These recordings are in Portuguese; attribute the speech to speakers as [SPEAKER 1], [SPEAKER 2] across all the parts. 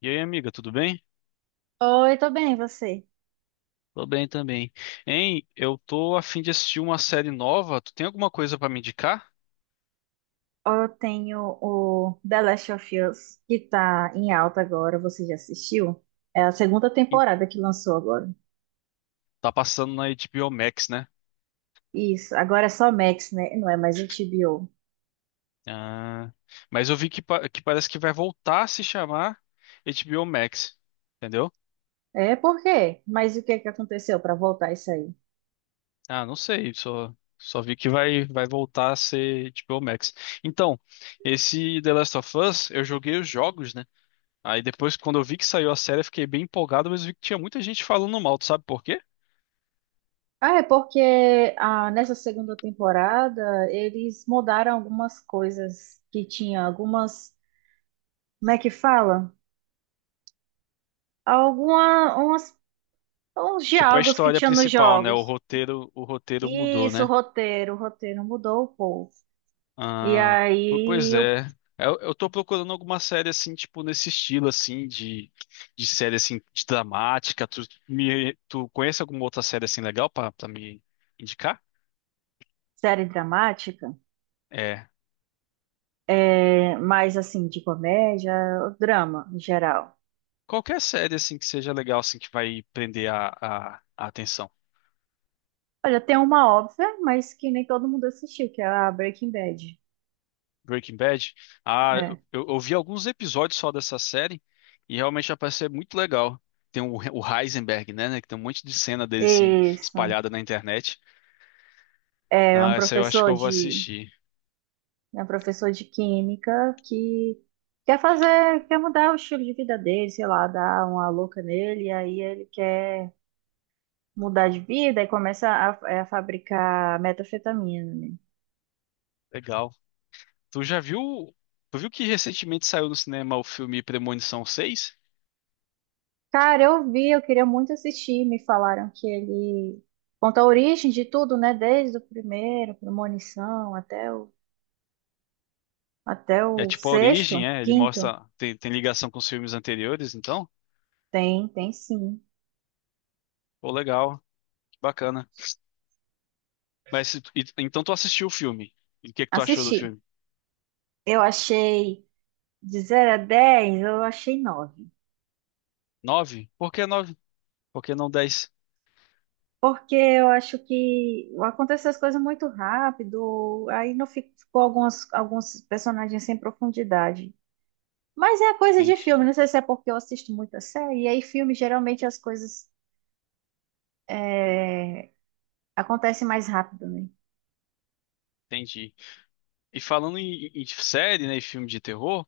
[SPEAKER 1] E aí, amiga, tudo bem?
[SPEAKER 2] Oi, tô bem, e você?
[SPEAKER 1] Tô bem também. Hein, eu tô a fim de assistir uma série nova. Tu tem alguma coisa pra me indicar?
[SPEAKER 2] Eu tenho o The Last of Us, que tá em alta agora, você já assistiu? É a segunda
[SPEAKER 1] Ih,
[SPEAKER 2] temporada que lançou agora.
[SPEAKER 1] tá passando na HBO Max, né?
[SPEAKER 2] Isso, agora é só Max, né? Não é mais HBO.
[SPEAKER 1] Ah, mas eu vi que, que parece que vai voltar a se chamar HBO Max, entendeu?
[SPEAKER 2] É, por quê? Mas o que é que aconteceu pra voltar isso aí?
[SPEAKER 1] Ah, não sei, só vi que vai voltar a ser HBO Max. Então, esse The Last of Us, eu joguei os jogos, né? Aí depois, quando eu vi que saiu a série, eu fiquei bem empolgado, mas eu vi que tinha muita gente falando mal. Tu sabe por quê?
[SPEAKER 2] Ah, é porque nessa segunda temporada eles mudaram algumas coisas que tinha, como é que fala? Alguma, umas, uns
[SPEAKER 1] Tipo, a
[SPEAKER 2] diálogos que
[SPEAKER 1] história
[SPEAKER 2] tinha nos
[SPEAKER 1] principal, né?
[SPEAKER 2] jogos.
[SPEAKER 1] O roteiro mudou,
[SPEAKER 2] Isso,
[SPEAKER 1] né?
[SPEAKER 2] roteiro mudou o povo. E
[SPEAKER 1] Ah,
[SPEAKER 2] aí,
[SPEAKER 1] pois
[SPEAKER 2] eu,
[SPEAKER 1] é. Eu tô procurando alguma série assim, tipo, nesse estilo assim de série assim de dramática. Tu, me, tu conhece alguma outra série assim legal pra, pra me indicar?
[SPEAKER 2] série dramática,
[SPEAKER 1] É.
[SPEAKER 2] mais assim, de comédia, drama em geral.
[SPEAKER 1] Qualquer série assim que seja legal assim que vai prender a atenção.
[SPEAKER 2] Olha, tem uma óbvia, mas que nem todo mundo assistiu, que é a Breaking Bad.
[SPEAKER 1] Breaking Bad. Ah, eu,
[SPEAKER 2] É.
[SPEAKER 1] eu eu vi alguns episódios só dessa série e realmente já parece ser muito legal. Tem o Heisenberg, né, né, que tem um monte de cena dele assim
[SPEAKER 2] Isso.
[SPEAKER 1] espalhada na internet.
[SPEAKER 2] É um
[SPEAKER 1] Ah, essa eu acho que
[SPEAKER 2] professor
[SPEAKER 1] eu vou
[SPEAKER 2] de,
[SPEAKER 1] assistir.
[SPEAKER 2] É um professor de química que quer mudar o estilo de vida dele, sei lá, dar uma louca nele, e aí ele quer mudar de vida e começa a fabricar metanfetamina, né?
[SPEAKER 1] Legal. Tu já viu? Tu viu que recentemente saiu no cinema o filme Premonição 6?
[SPEAKER 2] Cara, eu vi, eu queria muito assistir. Me falaram que ele conta a origem de tudo, né? Desde o primeiro, Premonição, até o, até
[SPEAKER 1] É
[SPEAKER 2] o
[SPEAKER 1] tipo a
[SPEAKER 2] sexto,
[SPEAKER 1] origem, é? Ele
[SPEAKER 2] quinto.
[SPEAKER 1] mostra tem, tem ligação com os filmes anteriores, então.
[SPEAKER 2] Tem, tem sim.
[SPEAKER 1] Pô, legal, que bacana. Mas se então tu assistiu o filme? E o que que tu achou do
[SPEAKER 2] Assisti.
[SPEAKER 1] filme?
[SPEAKER 2] Eu achei de 0 a 10, eu achei 9.
[SPEAKER 1] Nove? Por que nove? Por que não dez?
[SPEAKER 2] Porque eu acho que aconteceu as coisas muito rápido, aí não ficou alguns personagens sem profundidade. Mas é coisa de filme,
[SPEAKER 1] Entendi.
[SPEAKER 2] não sei se é porque eu assisto muita série, e aí filme geralmente as coisas é, acontece mais rápido, né?
[SPEAKER 1] Entendi. E falando em, em série, né, e filme de terror,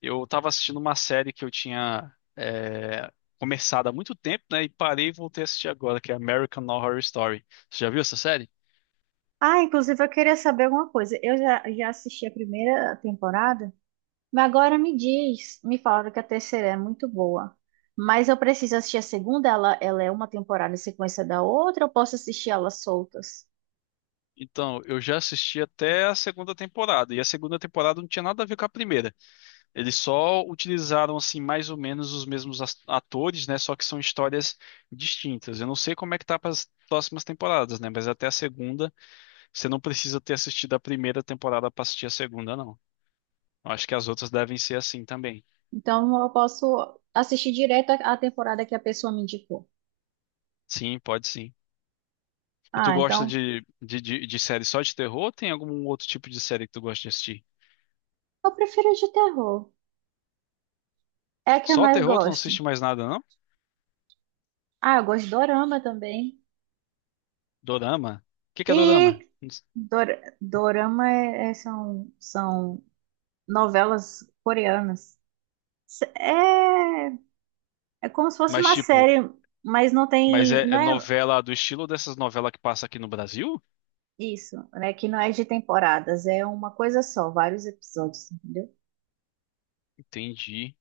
[SPEAKER 1] eu tava assistindo uma série que eu tinha é, começado há muito tempo, né, e parei e voltei a assistir agora, que é American Horror Story. Você já viu essa série?
[SPEAKER 2] Ah, inclusive eu queria saber alguma coisa. Eu já assisti a primeira temporada, mas agora me falaram que a terceira é muito boa. Mas eu preciso assistir a segunda, ela é uma temporada em sequência da outra, eu posso assistir elas soltas.
[SPEAKER 1] Então, eu já assisti até a segunda temporada, e a segunda temporada não tinha nada a ver com a primeira. Eles só utilizaram, assim, mais ou menos os mesmos atores, né, só que são histórias distintas. Eu não sei como é que tá para as próximas temporadas, né, mas até a segunda você não precisa ter assistido a primeira temporada pra assistir a segunda, não. Eu acho que as outras devem ser assim também.
[SPEAKER 2] Então eu posso assistir direto a temporada que a pessoa me indicou.
[SPEAKER 1] Sim, pode sim. E tu
[SPEAKER 2] Ah,
[SPEAKER 1] gosta
[SPEAKER 2] então
[SPEAKER 1] de série só de terror ou tem algum outro tipo de série que tu gosta de assistir?
[SPEAKER 2] eu prefiro de terror. É a que eu
[SPEAKER 1] Só
[SPEAKER 2] mais
[SPEAKER 1] terror, tu não
[SPEAKER 2] gosto.
[SPEAKER 1] assiste mais nada, não?
[SPEAKER 2] Ah, eu gosto de dorama também.
[SPEAKER 1] Dorama? O que que é dorama?
[SPEAKER 2] E dor- dorama são novelas coreanas. S- É, é como se fosse
[SPEAKER 1] Mas
[SPEAKER 2] uma
[SPEAKER 1] tipo,
[SPEAKER 2] série, mas
[SPEAKER 1] mas é, é
[SPEAKER 2] não é
[SPEAKER 1] novela do estilo dessas novelas que passa aqui no Brasil?
[SPEAKER 2] isso, né? Que não é de temporadas, é uma coisa só, vários episódios, entendeu?
[SPEAKER 1] Entendi.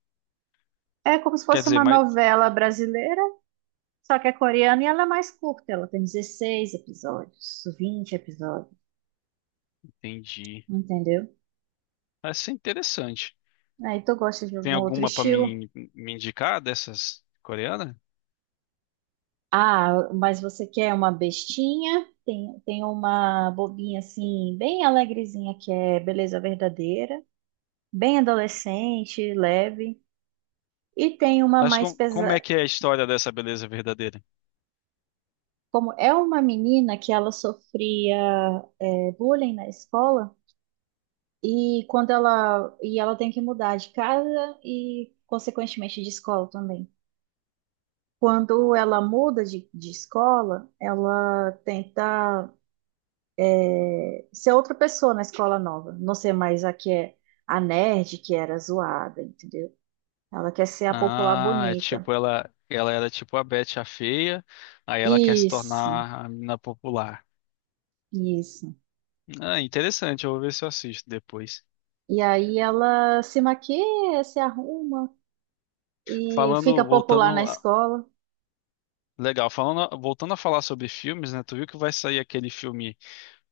[SPEAKER 2] É como se
[SPEAKER 1] Quer
[SPEAKER 2] fosse
[SPEAKER 1] dizer,
[SPEAKER 2] uma
[SPEAKER 1] mas
[SPEAKER 2] novela brasileira, só que é coreana e ela é mais curta, ela tem 16 episódios, 20 episódios,
[SPEAKER 1] entendi.
[SPEAKER 2] entendeu?
[SPEAKER 1] Vai ser interessante.
[SPEAKER 2] Aí tu gosta de
[SPEAKER 1] Tem
[SPEAKER 2] algum outro
[SPEAKER 1] alguma pra
[SPEAKER 2] estilo?
[SPEAKER 1] me, me indicar dessas coreanas?
[SPEAKER 2] Ah, mas você quer uma bestinha? Tem uma bobinha assim, bem alegrezinha, que é Beleza Verdadeira, bem adolescente, leve. E tem uma
[SPEAKER 1] Mas
[SPEAKER 2] mais
[SPEAKER 1] com, como é
[SPEAKER 2] pesada.
[SPEAKER 1] que é a história dessa beleza verdadeira?
[SPEAKER 2] Como é uma menina que ela sofria bullying na escola, e ela tem que mudar de casa e, consequentemente, de escola também. Quando ela muda de escola, ela tenta ser outra pessoa na escola nova. Não ser mais a que é a nerd que era zoada, entendeu? Ela quer ser a popular
[SPEAKER 1] Ah, é
[SPEAKER 2] bonita.
[SPEAKER 1] tipo, ela era tipo a Betty a feia, aí ela quer se
[SPEAKER 2] Isso,
[SPEAKER 1] tornar a menina popular.
[SPEAKER 2] isso.
[SPEAKER 1] Ah, interessante, eu vou ver se eu assisto depois.
[SPEAKER 2] E aí ela se maquia, se arruma e fica
[SPEAKER 1] Falando, voltando
[SPEAKER 2] popular na escola.
[SPEAKER 1] legal, falando, voltando a falar sobre filmes, né? Tu viu que vai sair aquele filme,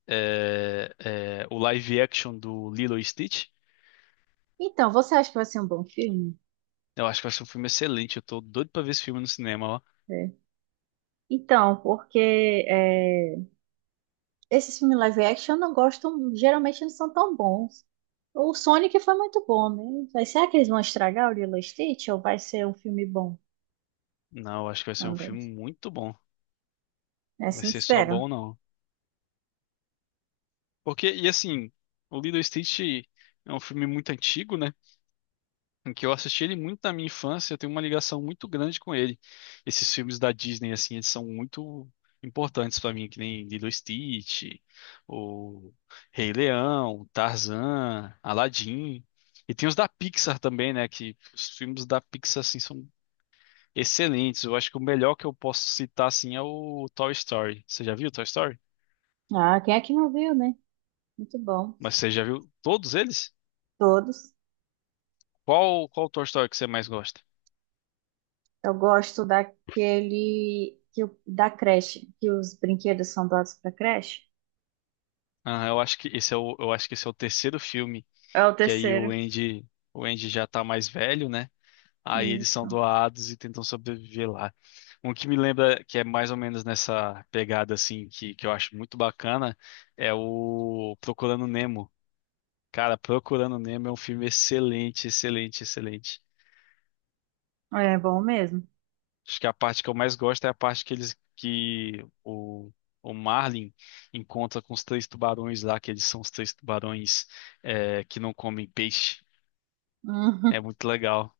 [SPEAKER 1] é, é, o live action do Lilo e Stitch?
[SPEAKER 2] Então, você acha que vai ser um bom filme?
[SPEAKER 1] Eu acho que vai ser um filme excelente. Eu tô doido pra ver esse filme no cinema, ó.
[SPEAKER 2] É. Então, porque é, esses filmes live action eu não gostam, geralmente não são tão bons. O Sonic foi muito bom, né? Mas será que eles vão estragar o Lilo e Stitch ou vai ser um filme bom
[SPEAKER 1] Não, eu acho que vai ser um
[SPEAKER 2] também?
[SPEAKER 1] filme muito bom.
[SPEAKER 2] É
[SPEAKER 1] Vai
[SPEAKER 2] assim, que
[SPEAKER 1] ser só
[SPEAKER 2] espero.
[SPEAKER 1] bom, não. Porque, e assim, o Lilo e Stitch é um filme muito antigo, né? Em que eu assisti ele muito na minha infância, eu tenho uma ligação muito grande com ele. Esses filmes da Disney, assim, eles são muito importantes pra mim, que nem Lilo e Stitch, o Rei Leão, Tarzan, Aladdin. E tem os da Pixar também, né? Que os filmes da Pixar, assim, são excelentes. Eu acho que o melhor que eu posso citar, assim, é o Toy Story. Você já viu o Toy Story?
[SPEAKER 2] Ah, quem é que não viu, né? Muito bom.
[SPEAKER 1] Mas você já viu todos eles?
[SPEAKER 2] Todos.
[SPEAKER 1] Qual, qual Toy Story que você mais gosta?
[SPEAKER 2] Eu gosto daquele que, da creche, que os brinquedos são doados para creche.
[SPEAKER 1] Ah, eu acho que esse é o, eu acho que esse é o terceiro filme,
[SPEAKER 2] É o
[SPEAKER 1] que aí
[SPEAKER 2] terceiro.
[SPEAKER 1] O Andy já tá mais velho, né? Aí eles são
[SPEAKER 2] Isso.
[SPEAKER 1] doados e tentam sobreviver lá. Um que me lembra que é mais ou menos nessa pegada assim que eu acho muito bacana é o Procurando Nemo. Cara, Procurando Nemo é um filme excelente, excelente, excelente.
[SPEAKER 2] É bom mesmo.
[SPEAKER 1] Acho que a parte que eu mais gosto é a parte que eles que o Marlin encontra com os três tubarões lá, que eles são os três tubarões é, que não comem peixe. É
[SPEAKER 2] Uhum.
[SPEAKER 1] muito legal.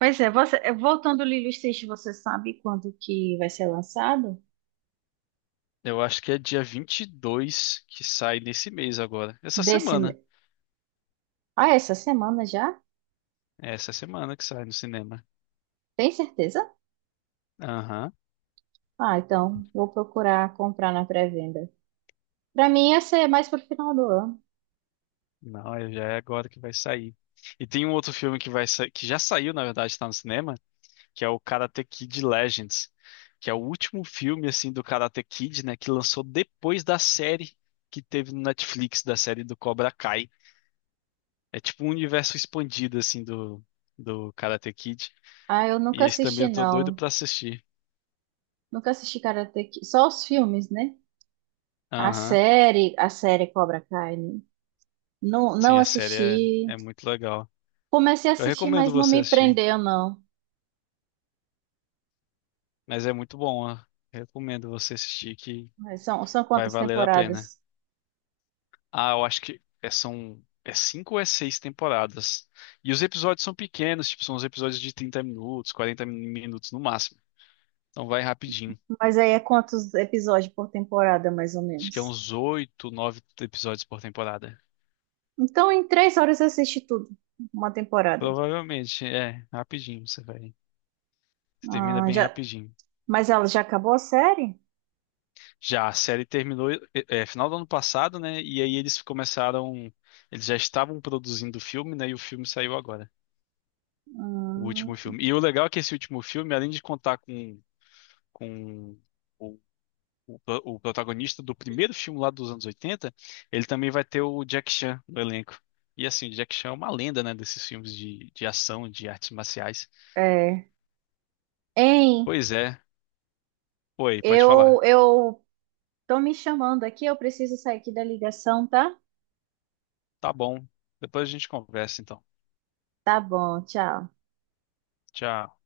[SPEAKER 2] Pois é, voltando Lilo e Stitch, você sabe quando que vai ser lançado?
[SPEAKER 1] Eu acho que é dia 22 que sai nesse mês agora. Essa
[SPEAKER 2] Desse,
[SPEAKER 1] semana.
[SPEAKER 2] me- Essa semana já?
[SPEAKER 1] É essa semana que sai no cinema.
[SPEAKER 2] Tem certeza?
[SPEAKER 1] Aham.
[SPEAKER 2] Ah, então vou procurar comprar na pré-venda. Pra mim ia ser mais pro final do ano.
[SPEAKER 1] Não, já é agora que vai sair. E tem um outro filme que vai que já saiu, na verdade, está no cinema, que é o Karate Kid Legends, que é o último filme assim do Karate Kid, né, que lançou depois da série que teve no Netflix, da série do Cobra Kai. É tipo um universo expandido assim do do Karate Kid.
[SPEAKER 2] Ah, eu
[SPEAKER 1] E
[SPEAKER 2] nunca
[SPEAKER 1] esse também
[SPEAKER 2] assisti
[SPEAKER 1] eu tô doido
[SPEAKER 2] não.
[SPEAKER 1] pra assistir.
[SPEAKER 2] Nunca assisti Karate Kid. Só os filmes, né? A
[SPEAKER 1] Aham.
[SPEAKER 2] série, a série Cobra Kai, né? Não, não
[SPEAKER 1] Sim, a série é,
[SPEAKER 2] assisti.
[SPEAKER 1] é muito legal.
[SPEAKER 2] Comecei a
[SPEAKER 1] Eu
[SPEAKER 2] assistir,
[SPEAKER 1] recomendo
[SPEAKER 2] mas não
[SPEAKER 1] você
[SPEAKER 2] me
[SPEAKER 1] assistir,
[SPEAKER 2] prendeu, não.
[SPEAKER 1] mas é muito bom, ó. Recomendo você assistir que
[SPEAKER 2] Mas são
[SPEAKER 1] vai
[SPEAKER 2] quantas
[SPEAKER 1] valer a pena.
[SPEAKER 2] temporadas?
[SPEAKER 1] Ah, eu acho que são cinco ou é seis temporadas. E os episódios são pequenos, tipo, são os episódios de 30 minutos, 40 minutos no máximo. Então vai rapidinho.
[SPEAKER 2] Mas aí é quantos episódios por temporada, mais ou
[SPEAKER 1] Acho que é
[SPEAKER 2] menos.
[SPEAKER 1] uns oito, nove episódios por temporada.
[SPEAKER 2] Então, em 3 horas eu assisti tudo. Uma temporada.
[SPEAKER 1] Provavelmente, é, rapidinho você vai. Você termina
[SPEAKER 2] Ah,
[SPEAKER 1] bem
[SPEAKER 2] já,
[SPEAKER 1] rapidinho.
[SPEAKER 2] mas ela já acabou a série?
[SPEAKER 1] Já a série terminou é, é, final do ano passado, né? E aí eles começaram. Eles já estavam produzindo o filme, né? E o filme saiu agora. O último
[SPEAKER 2] Hum,
[SPEAKER 1] filme. E o legal é que esse último filme, além de contar com o, o protagonista do primeiro filme lá dos anos 80 ele também vai ter o Jack Chan no elenco. E assim, o Jack Chan é uma lenda, né, desses filmes de ação, de artes marciais.
[SPEAKER 2] é. Hein,
[SPEAKER 1] Pois é. Oi, pode
[SPEAKER 2] eu,
[SPEAKER 1] falar.
[SPEAKER 2] eu tô me chamando aqui, eu preciso sair aqui da ligação, tá?
[SPEAKER 1] Tá bom. Depois a gente conversa, então.
[SPEAKER 2] Tá bom, tchau.
[SPEAKER 1] Tchau.